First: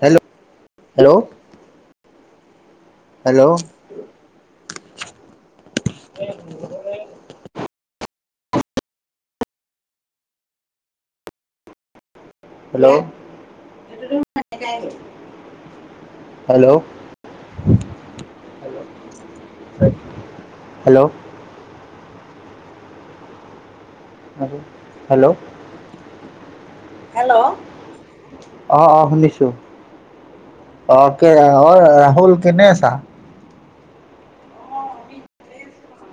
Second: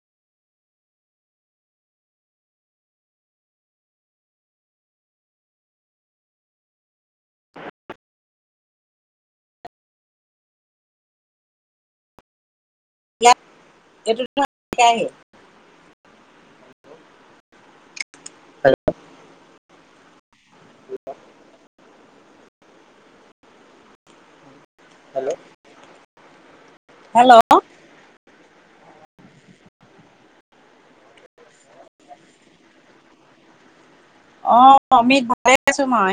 হেল্'-হেল্ল'। Hello. Hello এইটো ধ আহে। হেল্ল'। হেল্ল'। হয়। হেল্ল'। আৰু। হেল্ল'। হেল্ল'। অ অ শুনিছো অহ কে অ ৰাহুল কেনে আছা। অহ আমি ভালে আছো মই।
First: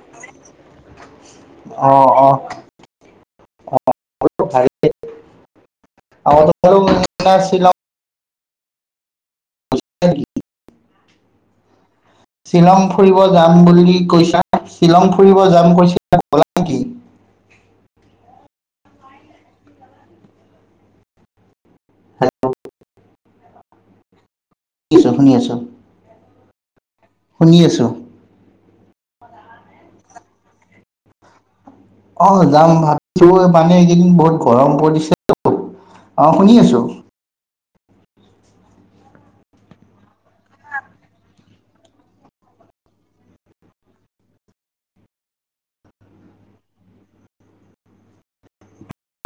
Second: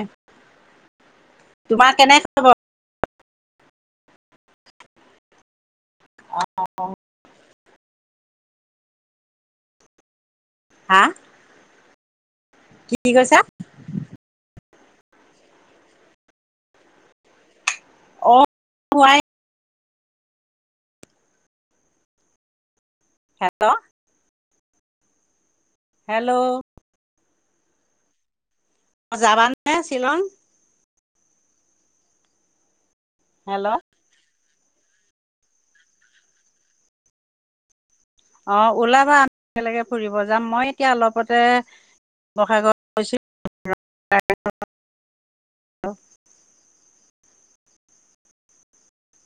তোমাৰ অহ কেনে অ। খবৰ অ ভালে শ্বিলং। [unintelligible] হা। শ্বিলং কি ফুৰিব কৈছা যাম বুলি কৈছা। শ্বিলং ফুৰিব জাম কৰিছিল ক'লা নেকি। অ হোৱাই। হেল্ল। হেল্ল'। শুনিছা শুনিয়ে আছো। হেল্ল'্ শুনি আছোঁ। অ যাবান নে শ্বিলং। অ যাম ভাত। হেল্ল' মানে একদিন বহুত। গৰম পৰিছে তো অ শুনি আছো। অঁ ওলাবা আমি একেলগে ফুৰিব যাম। মই এতিয়া অলপতে শিৱৰসাগৰ গৈছোঁ ৰংঘৰ কাৰেংঘৰ।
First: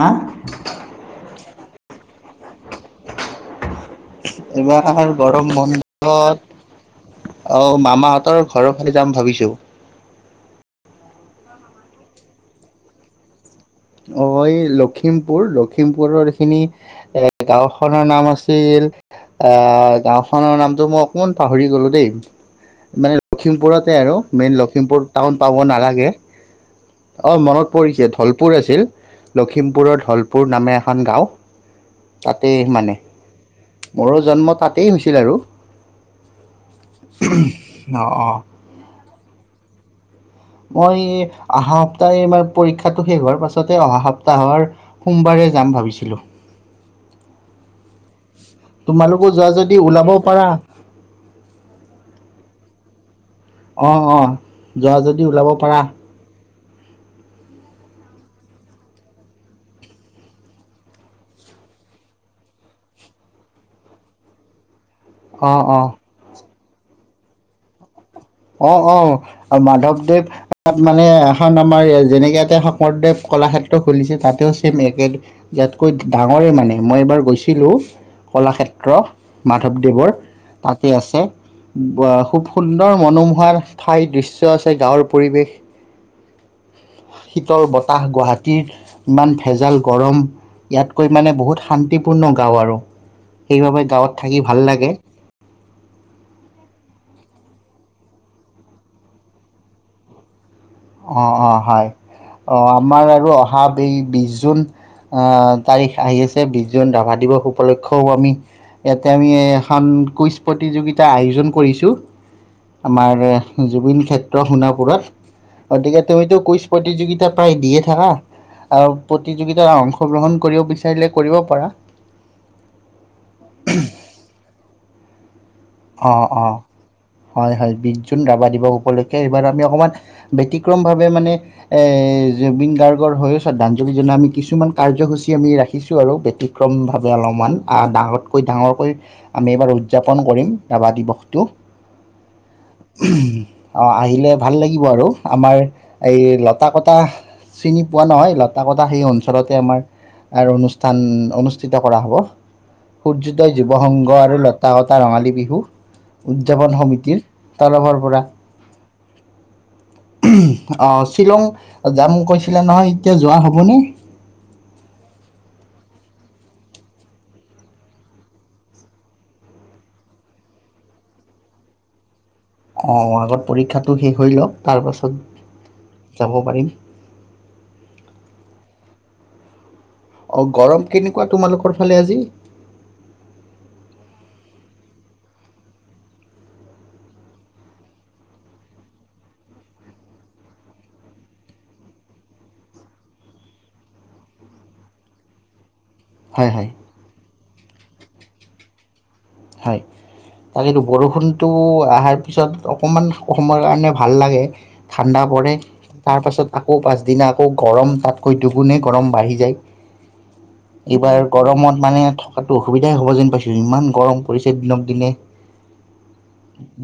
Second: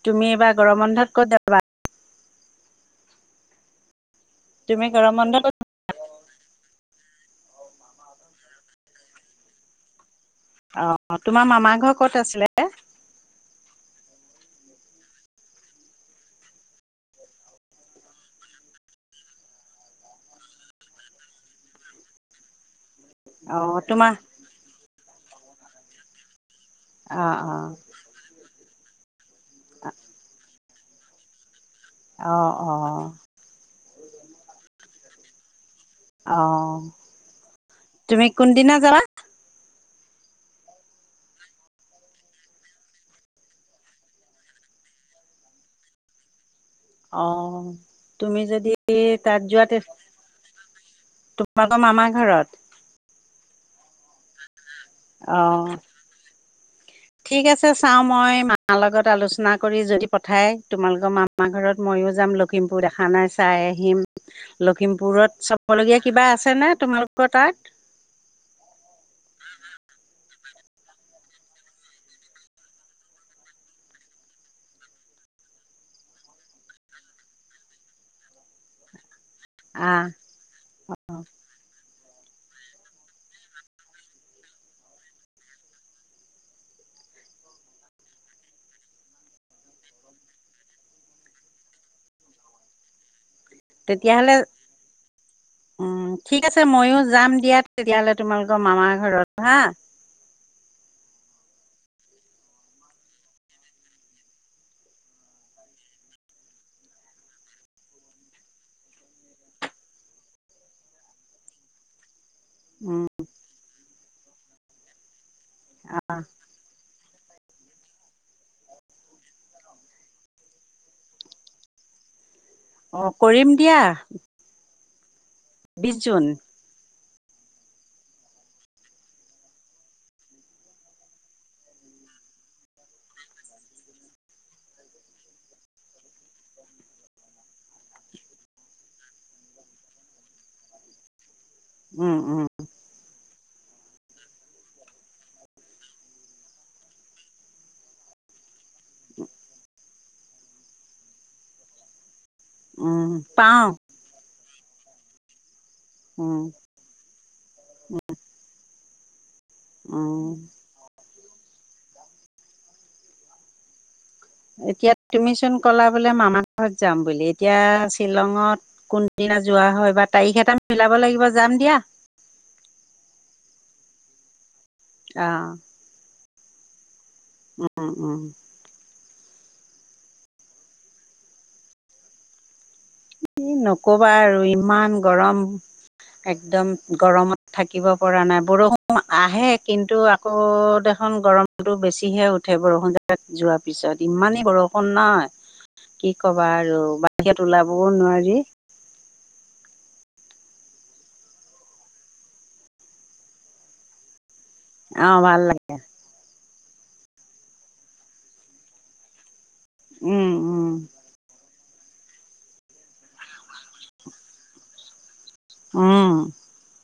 হা তুমি এইবাৰ গৰম বন্ধত ক'ত যাবা। তুমি এইবাৰ বন্ধত গৰম ক'ত বন্ধত অ মামাহত । তৰ ঘৰৰ ফালে যাম ভাবিছো। অ তোমাৰ মামাৰ ঘৰ ক'ত আছিলে। অ এই লখিমপুৰ লখিমপুৰৰ এইখিনি এ গাওখনৰ নাম আছিল ।আহ গাওখনৰ নামটো মই অকমান পাহৰি গলো দেই। মানে অ লখিমপুৰতে তোমাৰ আৰু মেইন লখিমপুৰ। টাউন পাব নালাগে। অ অ মনত পৰিছে ধল। আছিল লখিমপুৰৰঢলপুৰ। নামে এখন গাঁও অ তাতেই অ মানে মোৰো জন্ম তাতেই হৈছিল আৰু অ অ তুমি অ কোনদিনা যাবা মই অহা সপ্তাহ ম পৰীক্ষাটো শেষ হোৱাৰ পাছতে অহা সপ্তাহৰ সোমবাৰে যাম ভাবিছিলো অ তুমি যদি তোমালোকো তাত যোৱা যদি তে ওলাব পাৰা তোমোকৰ মামাৰ ঘৰত অ অঁ যোৱা যদি ওলাব অ', পাৰা ঠিক আছে চাও মই মাৰ লগত আলোচনা কৰি যদি পঠাই তোমালোকৰ মামা ঘৰত ময়ো যাম লখিমপুৰ দেখা নাই চাই আহিম লখিমপুৰত অ', চাবলগীয়া কিবা আছেনে তোমালোকৰ তাত অ অ মাধৱদেৱ মানে এখন আমাৰ যেনেকে এতে শংকৰদেৱ কলাক্ষেত্ৰ খুলিছে তাতেও চছেম একে ইয়াতকৈ ডাঙৰে মানে মই এইবাৰ গৈছিলো কলাক্ষেত্ৰ আহ মাধৱদেৱৰ তাতে আছে অ খুব সুন্দৰ মনোমোহাৰ ঠাই দৃশ্য আছে গাঁৱৰ পৰিৱেশ শীতল বতাহ গুৱাহাটীৰ ইমান ভেজাল গৰম ইয়াতকৈ মানে বহুত শান্তিপূৰ্ণ গাঁও আৰু সেইবাবে গাঁৱত থাকি ভাল লাগে উ ঠিক আছে ময়ো যাম দিয়া তেতিয়াহলে তোমালোকৰ মামাৰ ঘৰত হা অ অ হয় অ আমাৰ আৰু অহা এই বিশ জুন আহ তাৰিখ আহি আছে বিশ জুন ৰাভা দিৱস উপলক্ষেও আমি ইয়াতে আমি এখন কুইজ প্ৰতিযোগিতাৰ আয়োজন কৰিছো উম, আমাৰ জুবিন ক্ষেত্ৰ শোনা পুৰত অতিকে হয়তো কুইচ প্ৰতিযোগিতা প্ৰায় দিয়ে থাককা আৰু প্ৰতিযোগিতা অংশগ্ৰহণ কৰিব বিচাৰিলে কৰিব পাৰা অ কৰিম দিয়া বিশ অঁ জুন। অঁ হয় হয় বিশ জুন ৰাভা দিৱস উপলক্ষে এইবাৰ আমি অকণমান ব্তিক্ৰম ভাৱে মানে এ জুবিন গাৰ্গৰ হৈ শ্ৰদ্ধাঞ্জলি জননা আমি কিছুমান কাৰ্যসূচী আমি ৰাখিছো আৰু ব্তিক্ৰম ভাৱে অলপমান আহ ডাঙতকৈ ডাঙৰকৈ আমি এইবাৰ উদযাপন কৰিম ৰভাদিবস উম উম অ আহিলে ভাল লাগিব আৰু আমাৰ এই লতাাকটা চিনি পোৱা নহয় লতাকটা সেই অঞ্চলতে আমাৰ অনুষ্ঠান অনুষ্ঠিত কৰা হব উম, সূৰ্যোদয় পাওঁ জীৱ সংঘৰ আৰুত গাঁৱৰ ৰঙালী বিহু উম, উদযাপন সমিতিৰ তৰফৰ পৰা উম। অ শ্বিলং যাম কৈছিলে নহয় এতিয়া যোৱা হ'বনে এতিয়া তুমিচোন কলা বোলে মামা ঘৰত যাম বুলি এতিয়া শ্বিলঙত কোনদিনা যোৱা হয় বা তাৰিখ এটা মিলাব লাগিব যাম দিয়া। অ আগত পৰীক্ষাটো শেষ হৈ লওক। অঁ তাৰপাছত যাব পাৰিম। উম উ অ গৰম কেনেকুৱা তোমালোকৰ ফালে আজি নকবা আৰু ইমান গৰম একদম গৰমত থাকিব পৰা এই নাই বৰষুণ আহে কিন্তু আকৌ দেখোন গৰমতটো বেছিহে উঠে বৰষুণ জাক যোৱাৰ পিছত ইমানেই বৰষুণ নহয় কি কবা হয় হয় আৰু বাহিৰত ওলাব হ'ব নোৱাৰি হয় তাকেই বৰষুণটো অহাৰ পিছত অকণমান সময়ৰ কাৰণে ভাল লাগে। অঁ ঠাণ্ডা ভাল পৰে লাগে তাৰ পাছত আকৌ পাছদিনা আকৌ গৰম তাতকৈ দুগুণেই গৰম বাঢ়ি যায়। উম উম এইবাৰ গৰমত মানে থকাটো অসুবিধাই হ'ব যেন পাইছোঁ ইমান গৰম। পৰিছে দিনক দিনে। উম।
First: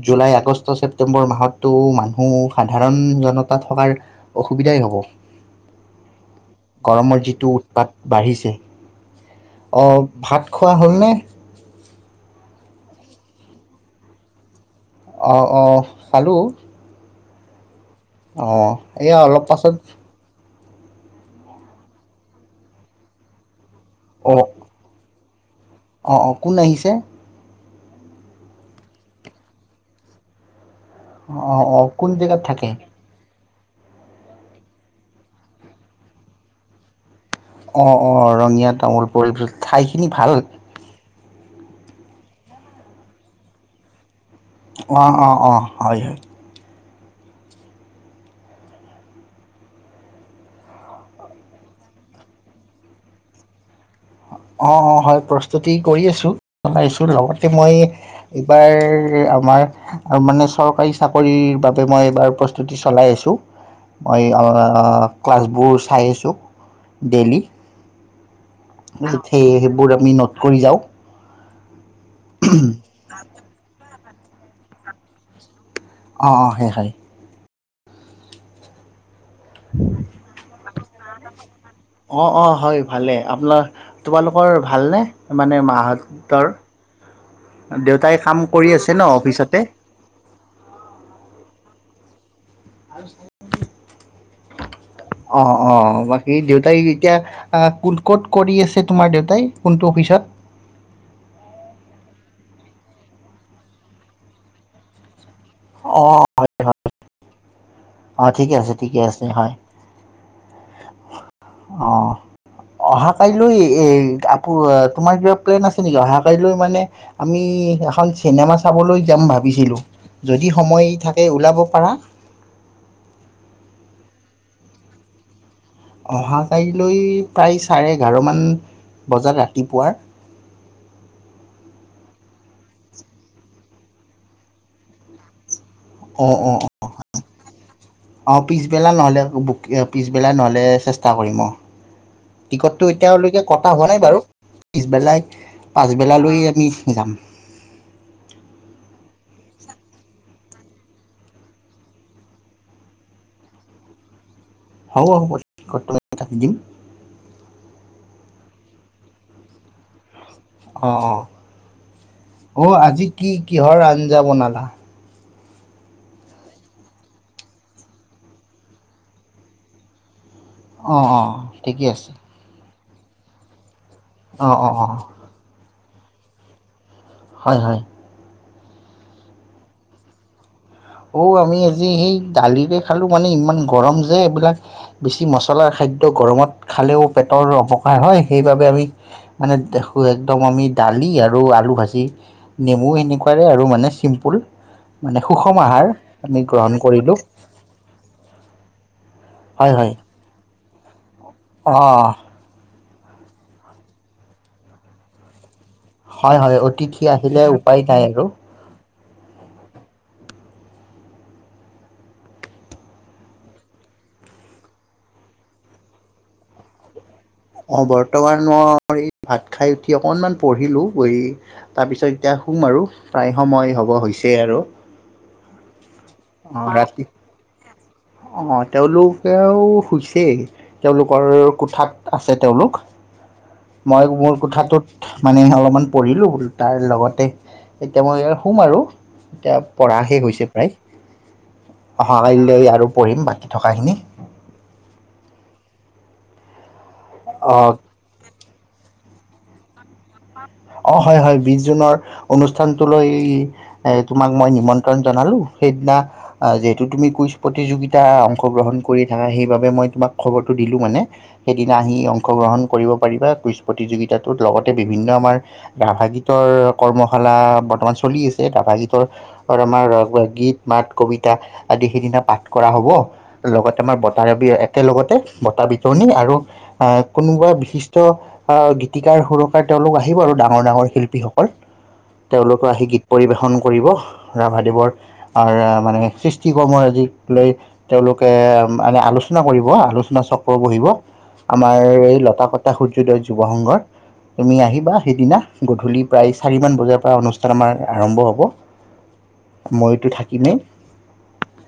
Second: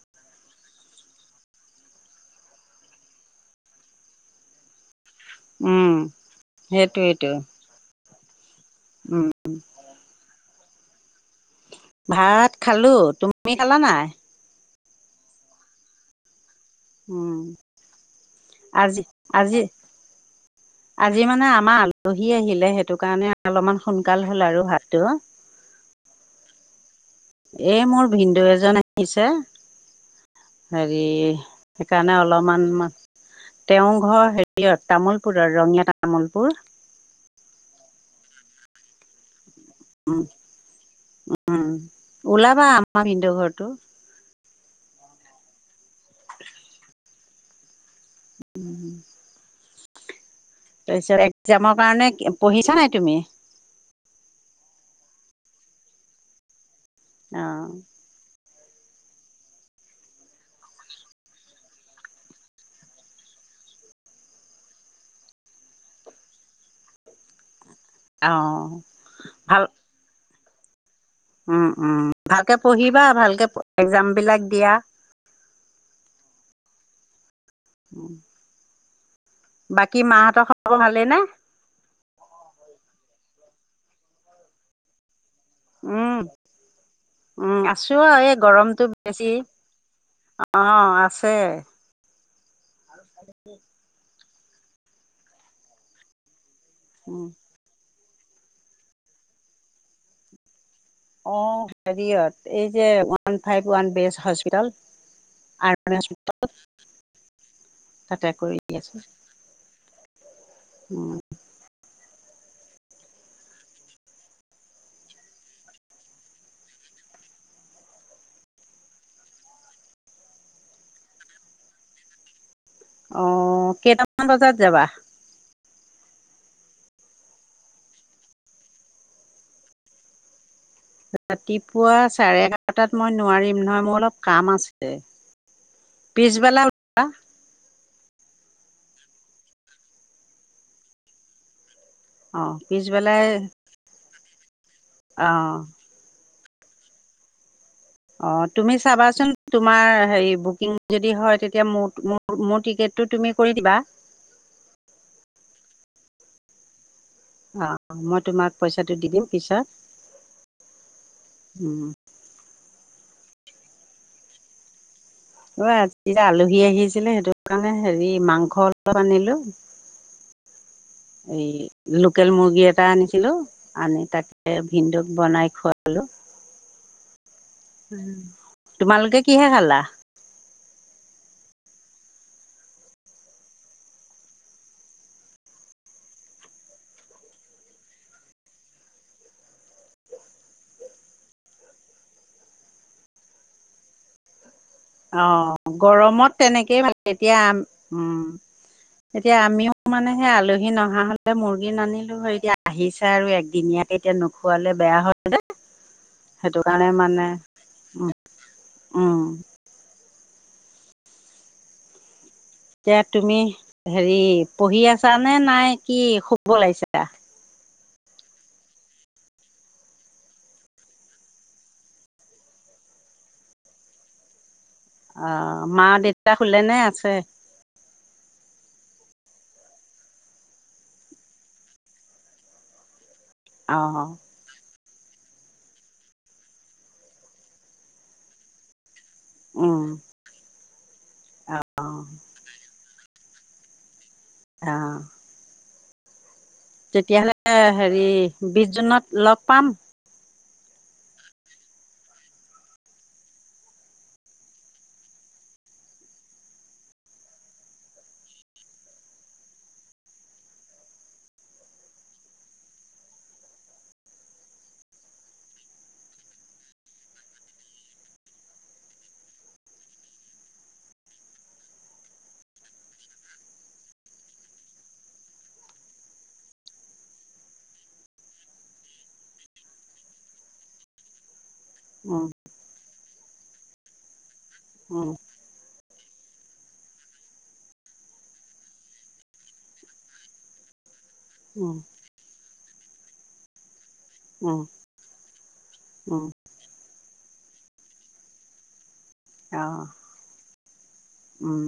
জুলাই আগষ্ট ছেপটেম্বৰ মাহতো মানুহ সাধাৰণ জনতা থকাৰ অসুবিধাই হ'ব। উম সেইটোৱে গৰমৰ টো যিটো উৎপাত বাঢ়িছে অ ভাত খোৱা হ'লনে? ভাত খালো তুমি খালা নাই? অ অ খালো। উম। অ আজি এয়া অলপ আজি পাছত। আজি মানে আমাৰ আলহী আহিলে সেইটো কাৰণে অলপমান। সোনকাল হ'ল অ' আৰু ভাতটো অ অ কোন আহিছে এই মোৰ ভিনন্দ এজন আহিছে। হেৰি অ' অ' কোন সেইকাৰণে জেগাত অলপমান থাকে? তেওঁ ঘৰ হেৰিয়ত তামোলপুৰৰ ৰঙীয়া তামোলপুৰ অ অ ৰঙীয়া তামোল পৰি ঠাইখিনি উম, ভাল উম ওলাবা আমাৰ ভিন্দেও ঘৰটো অঁ অঁ অঁ হয়। হয় উম। তাৰপিছত একজামৰ কাৰণে পঢ়িছা নাই তুমি অ অ হয় প্ৰস্তুতি কৰি আছো। জনাইছো লগতে অঁ মই এইবাৰ আমাৰ মানে চৰকাৰী চাকৰিৰ বাবে মই এইবাৰ প্ৰস্তুতি চলাই আছোঁ মই ক্লাছবোৰ চাই আছোঁ ডেইলি। অঁ সেই ভাল সেইবোৰ আমি নত কৰি যাওঁ উম উ ভালকে পঢ়িবা ভালকে একজাম বিলাক দিয়া অ অ হে হয় উম বাকী মাহঁতৰ খবৰ ভালেই নে অ অ হয় ভালে আপোনাৰ তোমালোকৰ ভালনে মানে উম মাহঁতৰ? উম আছোঁ দেউতাই আৰু এই কাম কৰি গৰমতটো আছে ন বেছি অফিচতে? অ আছে। আৰু অ অ বাকী দেউত তাই এতিয়া উম। আহ কোন ক'ত কৰি আছে তোমাৰ দেউতাই কোনটো অফিচত। অ হেৰিয়ত এই যে ওৱান ফাইভ ওৱান বেচ হস্পিতল। আৰু অ হস্পিটল [unintelligible] অ ঠিকে আছে ঠিকে আছে হয় উম, অ অহা কাইলৈ আপু তোমাৰ কিবা প্লেন আছে নেকি অহা কাইলৈ মানে আমি এখন চিনেমা চাবলৈ যাম ভাবিছিলোঁ যদি সময় থাকে ওলাব পাৰা অ কেইটামান বজাত যাবা অহাকাইলৈ প্ৰায় চাৰে এঘাৰমান বজাত ৰাতিপুৱাৰ ৰাতিপুৱা চাৰে এঘাৰটাত মই নোৱাৰিম নহয় মোৰ অলপ কাম আছে অ অ পিছবেলা অ ওলাবা অপ পিছবেলা নহ'লে বুক পিছবেলা নহ'লে চেষ্টা কৰিম অঁ অ', টিকটতটো পিছবেলাই এতিয়ালৈকে কটা হোৱা নাই বাৰু পিছবেলাই অ', পাছবেলা লৈ সজাম [unintelligible] অ তুমি চাবাচোন তোমাৰ হেৰি বুকিং যদি হয় তেতিয়া মোৰ টিকেটো তুমি কৰি দিবা হ'ব হ'ব কাটি দিম অঁ মই তোমাক পইচাটো দি দিম পিছত অ অ উম। অ আজি কি কিহৰ আঞ্জা বনালা অ আজি আলহী আহিছিলে সেইটো কাৰণে হেৰি মাংস অলপ আনিলো অঁ অঁ এই ঠিকে আছে লোকেল মুৰ্গী এটা এটা আনিছিলোঁ আনি অঁ তাকে অঁ অঁ ভিনদেউক বনাই খোৱালো হেল্ল' হয় হয় উম তোমালোকে কিহে খালা অ আমি আজি সেই দালিৰে খালোঁ মানে ইমান গৰম যে এইবিলাক বেছি মছলা খাদ্য গৰমত খালেও পেটৰ অপকাৰ হয় সেইবাবে আমি মানে দেখো একদম আমি দালি আৰু আলু ভাজি নেমু সেনেকোৱাৰে আৰু মানে চিম্পুল মানে অ সুষম আহাৰ গৰমত আমি গ্ৰহণ তেনেকেই ভাল কৰিলোঁ এতিয়া আম উম এতিয়া আমিও হয় হয় মানে সে আলহী নহা হলে মুৰ্গী অ নানিলো হয় এতিয়া আহিছে আৰু একদিনীয়াকে এতিয়া নোখোৱালে বেয়া হয় যে হয় হয় অতিথি আহিলে উপায় নাই উম, আৰু উম এতিয়া তুমি হেৰি পঢ়ি আছা নে নাই কি শুব লাগিছা অ বৰ্তমান মই এই ভাত খাই উঠি অকনমান পঢ়িলো পঢ়ি তাৰ পিছত এতিয়া শুম আৰু প্ৰায় সময় হব হৈছে আৰু অ মা দেউতা অ শুলেনে ৰাতি আছে অ তেওঁলোকেও শুইছেই তেওঁলোকৰ কোঠাত আছে তেওঁলোক মই অঁ মোৰ কোঠাটোত মানে অলপমান পঢ়িলো তাৰ লগতে এতিয়া মই শুম আৰু এতিয়া উম পঢ়া শেষ হৈছে প্ৰায় অঁ অহা কাইলৈ আৰু পঢ়িম বাকী থকাখিনি আহ তেতিয়াহলে অ' হেৰি বিশ জুনত লগ পাম অ হয় হয় বিশ জুনৰ অনুষ্ঠানটোলৈ এ তোমাক মই নিমন্ত্ৰণ জনালো সেইদিনা যিহেতু তুমি কুইজ প্ৰতিযোগিতা অংশগ্ৰহণ কৰি থাকা সেইবাবে মই তোমাক খবৰটো দিলো মানে সেইদিনা আহি অংশগ্ৰহণ কৰিব পাৰিবা কুইজ প্ৰতিযোগিতাটোত লগতে বিভিন্ন আমাৰ ৰাাভা গীতৰ কৰ্মশালা বৰ্তমান চলি আছে ৰাভা গীতৰ আমাৰ গীত মাত কবিতা আদি সেইদিনা পাঠ কৰা হব লগতে আমাৰ বতাৰ একেলগতে বতা বিতৰণি আৰু এ কোনোবা বিশিষ্ট আহ গীতিকাৰ সুৰকাৰ তেওঁলোক আহিব আহিব আৰু ডাঙৰ ডাঙৰ শিল্পীসকল তেওঁলোকো আহি গীত পৰিৱেশন কৰিব ৰাভাদেৱৰ মানে সৃষ্টি কৰ্মৰাজি লৈ তেওঁলোকে মানে আলোচনা কৰিব আলোচনা চক্ৰ বহিব। আমাৰ এই লতা কথা এ সূৰ্যদয় যুৱ সংঘৰ। তুমি অঁ আহিবা, সেইদিনা, গধূলি প্ৰায় চাৰিমান বজাৰ অনুষ্ঠান আমাৰ আৰম্ভ হ'ব। মইতো থাকিমেই। উম,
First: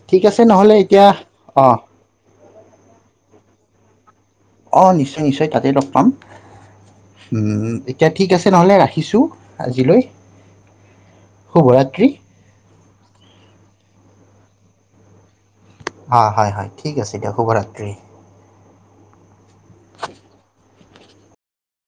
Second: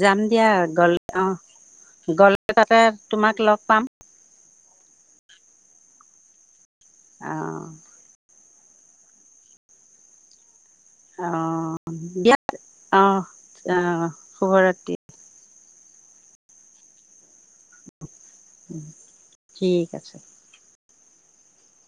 যাম ঠিক আছে দিয়া। নহ'লে গলে এতিয়া অ' অঁ গ তাতে তোমাক লগ পাম। অঁ, নিশ্চয়-নিশ্চয় তাতে লগ পাম। অঁ উম, এতিয়া ঠিক আছে। তেনেহ'লে ৰাখিছোঁ আজিলৈ, অ', শুভৰাত্ৰি দিয়া। অ-অ, শুভৰাতি। হয়-হয়-হয়, ঠিক আছে দিয়ক, শুভৰাত্ৰি। ঠিক আছে।